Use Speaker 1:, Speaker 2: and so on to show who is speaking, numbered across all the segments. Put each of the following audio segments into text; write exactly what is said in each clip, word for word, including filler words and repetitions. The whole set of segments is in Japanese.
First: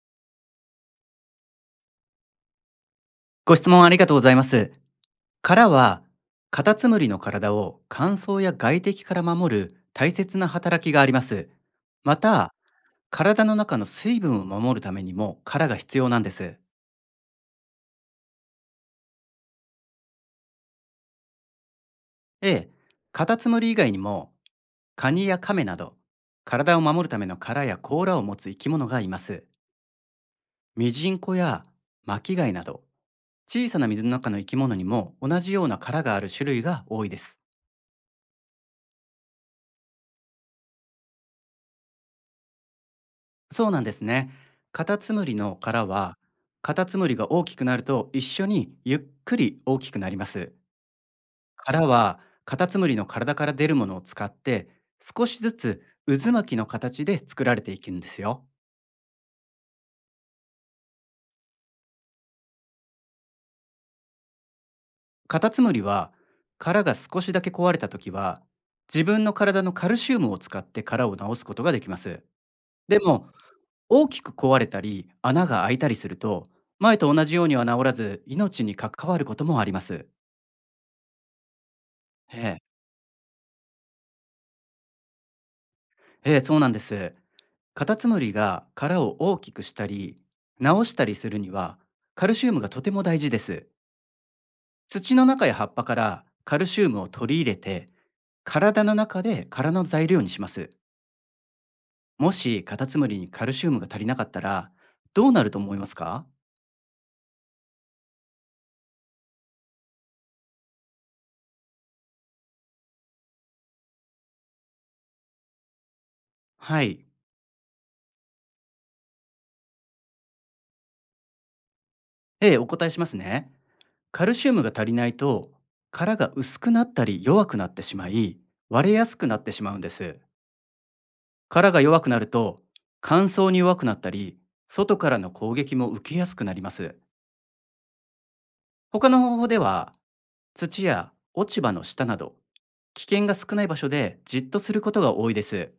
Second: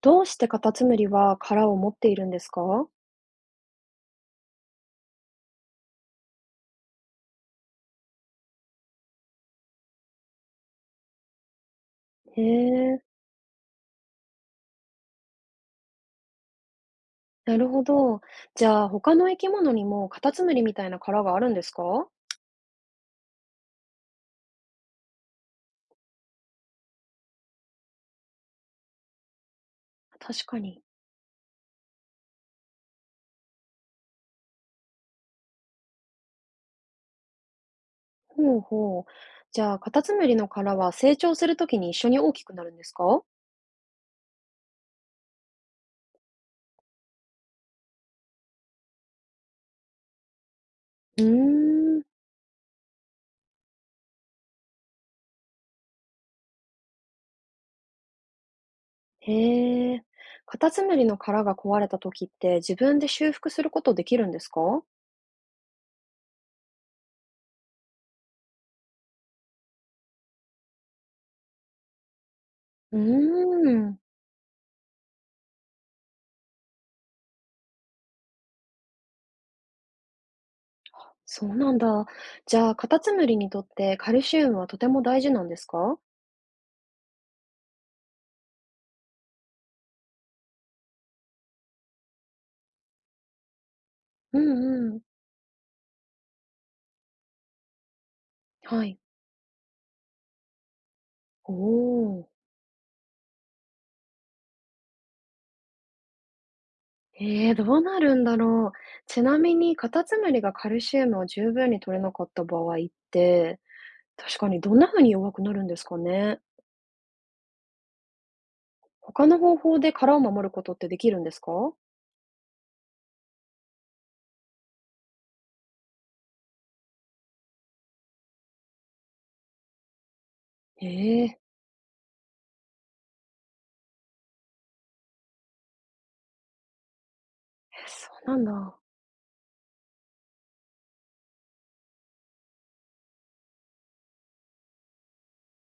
Speaker 1: どうしてカタツムリは殻を持っているんですか？
Speaker 2: ご質問ありがとうございます。殻は、カタツムリの体を乾燥や外敵から守る大切な働きがあります。ま
Speaker 1: へ
Speaker 2: た、
Speaker 1: え、
Speaker 2: 体の中の水分を守るためにも殻が必要なんです。
Speaker 1: なるほど。じゃあ他の生き物にもカタツムリみたいな殻があるんですか？
Speaker 2: エー、カタツムリ以外にも、カニやカメなど、体を守るための殻や甲羅を持つ生き物がいます。
Speaker 1: 確かに。
Speaker 2: ミジンコや巻き貝など、小さな水の中の生き物にも同じような殻がある種類が多いです。
Speaker 1: ほうほう。じゃあカタツムリの殻は成長するときに一緒に大きくなるんですか？
Speaker 2: そうなんですね。カタツムリの殻は、カタツムリが大きくなると一緒にゆっくり大きくなります。
Speaker 1: うー
Speaker 2: 殻
Speaker 1: ん。
Speaker 2: はカタツムリの体から出るものを使って少しずつ渦巻きの形で作られていくんですよ。
Speaker 1: へえ。カタツムリの殻が壊れたときって自分で修復することできるんですか？
Speaker 2: カタツムリは殻が少しだけ壊れた時は自分の体のカルシウムを使って殻を治すことができます。
Speaker 1: う
Speaker 2: でも、
Speaker 1: ーん。
Speaker 2: 大きく壊れたり穴が開いたりすると前と同じようには治らず命に関わることもあります。
Speaker 1: そうなんだ。じ
Speaker 2: え
Speaker 1: ゃ
Speaker 2: え
Speaker 1: あカタツムリにとってカルシウムはとても大事なんですか？
Speaker 2: ええ、そうなんです。カタツムリが殻を大きくしたり直したりするにはカルシウムがとても大事です。
Speaker 1: うんうん。
Speaker 2: 土の中や葉っぱからカルシウムを取り入れて
Speaker 1: は
Speaker 2: 体の
Speaker 1: い。
Speaker 2: 中で殻の材料にします。
Speaker 1: おお。
Speaker 2: もしカタツムリにカルシウムが足りなかったらどうなると思いますか？
Speaker 1: ええ、どうなるんだろう。ちなみにカタツムリがカルシウムを十分に取れなかった場合って、確かにどんな風に弱くなるんですかね。
Speaker 2: はい。
Speaker 1: 他の方法で殻を守ることってできるんですか？
Speaker 2: ええ、お答えしますね。カルシウムが足りないと殻が薄くなったり弱くなってしまい、割れやすくなってしまうんです。
Speaker 1: ええ、え、
Speaker 2: 殻が弱くなると乾燥に弱くなったり、外からの攻撃も受けやすくなります。
Speaker 1: そうなんだ。
Speaker 2: 他の方法では、土や落ち葉の下など危険が少ない場所でじっとすることが多いです。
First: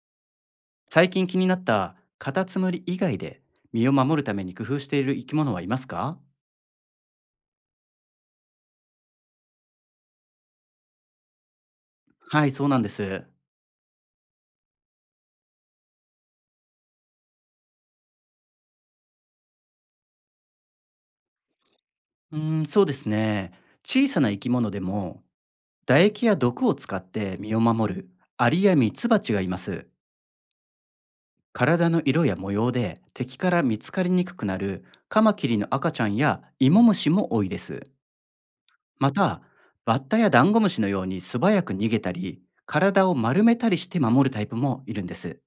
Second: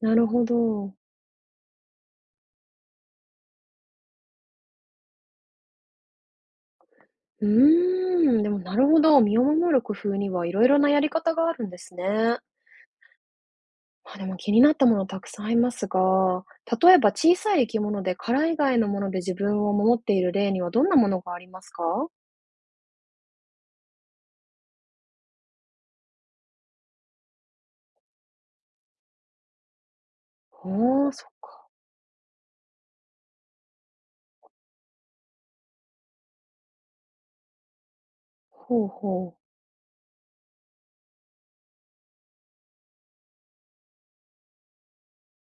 Speaker 1: なるほど。
Speaker 2: 最近気になったカタツムリ以外で身を守るために工夫している生き物はいますか？
Speaker 1: うーん、でもなるほど、身を守る工夫にはいろいろなやり方があるんですね。
Speaker 2: はい、そうなんです。
Speaker 1: まあ、でも気になったものたくさんありますが、例えば小さい生き物で殻以外のもので自分を守っている例にはどんなものがありますか？
Speaker 2: うーん、そうですね。小さな生き物でも唾液や毒を使って身を守るアリやミツバチがいます。
Speaker 1: おーそっか。
Speaker 2: 体の色や模様で敵から見つかりにくくなるカマキリの赤ちゃんやイモムシも多いです。
Speaker 1: ほう
Speaker 2: ま
Speaker 1: ほう。
Speaker 2: た、バッタやダンゴムシのように素早く逃げたり、体を丸めたりして守るタイプもいるんです。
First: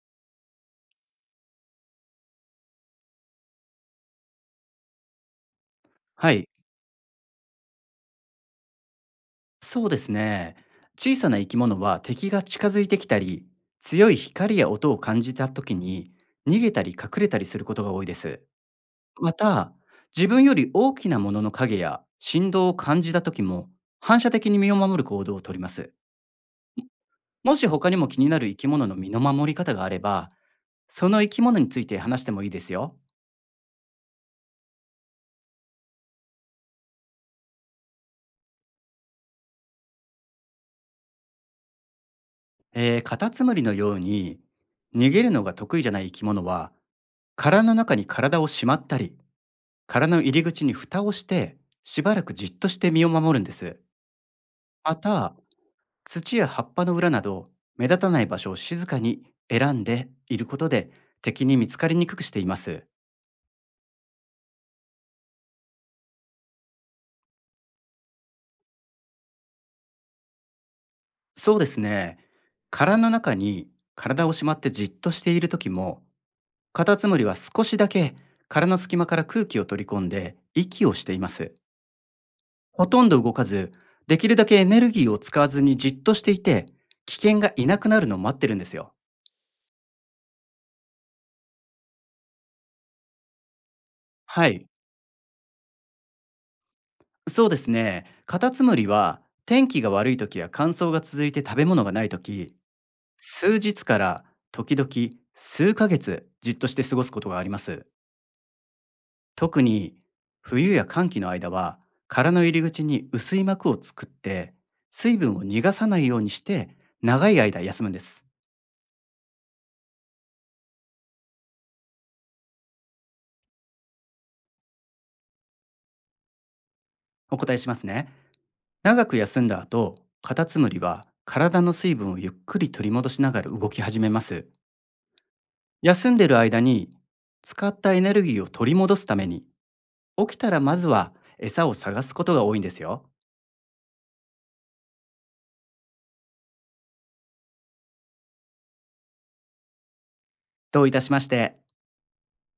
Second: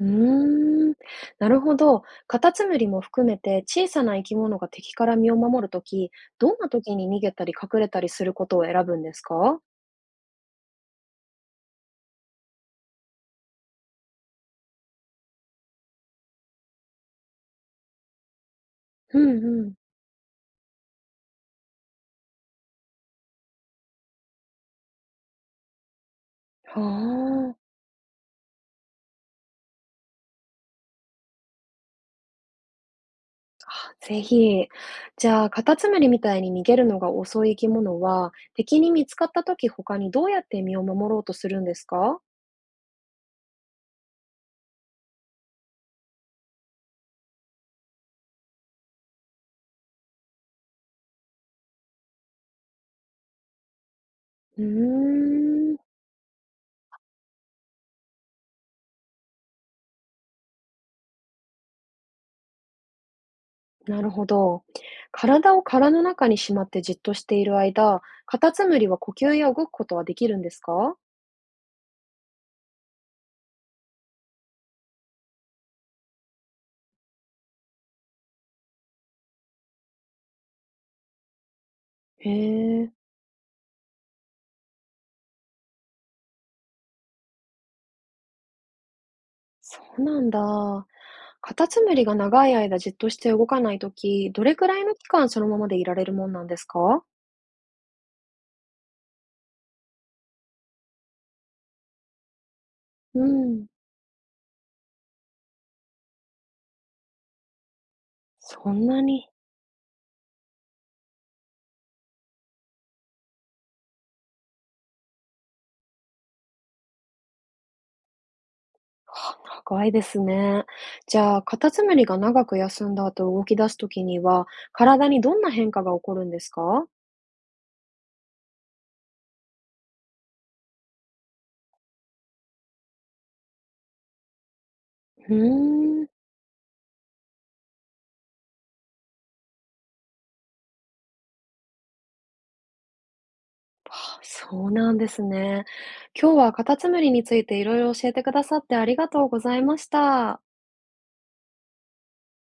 Speaker 1: うーん、なるほど。カタツムリも含めて小さな生き物が敵から身を守るとき、
Speaker 2: はい、
Speaker 1: どんな時に逃げたり隠れたりすることを選ぶんですか？
Speaker 2: そうですね。小さな生き物は敵が近づいてきたり、強い光や音を感じた時に逃げたり隠れたりすることが多いです。
Speaker 1: う
Speaker 2: ま
Speaker 1: んう
Speaker 2: た、
Speaker 1: ん。
Speaker 2: 自分より大きなものの影や振動を感じた時も反射的に身を守る行動をとります。
Speaker 1: は
Speaker 2: もし他にも気になる生き物の身の守り方があれば、その生き物について話してもいいですよ。
Speaker 1: あ、ぜひ。じゃあ、カタツムリみたいに逃げるのが遅い生き物は、敵に見つかった時、他にどうやって身を守ろうとするんですか？
Speaker 2: えー、カタツムリのように逃げるのが得意じゃない生き物は、殻の中に体をしまったり、殻の入り口に蓋をして、しばらくじっとして身を守るんです。
Speaker 1: う
Speaker 2: また、
Speaker 1: ーん。
Speaker 2: 土や葉っぱの裏など目立たない場所を静かに選んでいることで敵に見つかりにくくしています。
Speaker 1: なるほど。体を殻の中にしまってじっとしている間、カタツムリは呼吸や動くことはできるんですか？
Speaker 2: そうですね。殻の中に体をしまってじっとしている時もカタツムリは少しだけ殻の隙間から空気を取り込んで息をしています。
Speaker 1: へ
Speaker 2: ほ
Speaker 1: え、
Speaker 2: とんど動かず、できるだけエネルギーを使わずにじっとしていて、危険がいなくなるのを待ってるんですよ。
Speaker 1: そうなんだ。カタツムリが長い間じっとして動かないとき、ど
Speaker 2: は
Speaker 1: れく
Speaker 2: い、
Speaker 1: らいの期間そのままでいられるもんなんですか？
Speaker 2: そうですね。カタツムリは天気が悪い時や乾燥が続いて食べ物がない時、
Speaker 1: う
Speaker 2: 数
Speaker 1: ん、
Speaker 2: 日から時々数ヶ月じっとして過ごすことがあります。
Speaker 1: そんなに。
Speaker 2: 特に冬や寒気の間は殻の入り口に薄い膜を作って水分を逃がさないようにして長い間休むんです。
Speaker 1: はあ長いですね。じゃあ、カタツムリが長く休んだ後動き出すときには、体にどんな変化が起こるんですか？
Speaker 2: お答えしますね。長く休んだ後、カタツムリは体の水分をゆっくり取り戻しながら動き始めます。
Speaker 1: うーん。
Speaker 2: 休んでる間に使ったエネルギーを取り戻すために起きたらまずは餌を探すことが多いんですよ。
Speaker 1: あ、そうなんですね。今日はカタツムリについていろいろ教えてくださってありがとうございました。
Speaker 2: どういたしまして。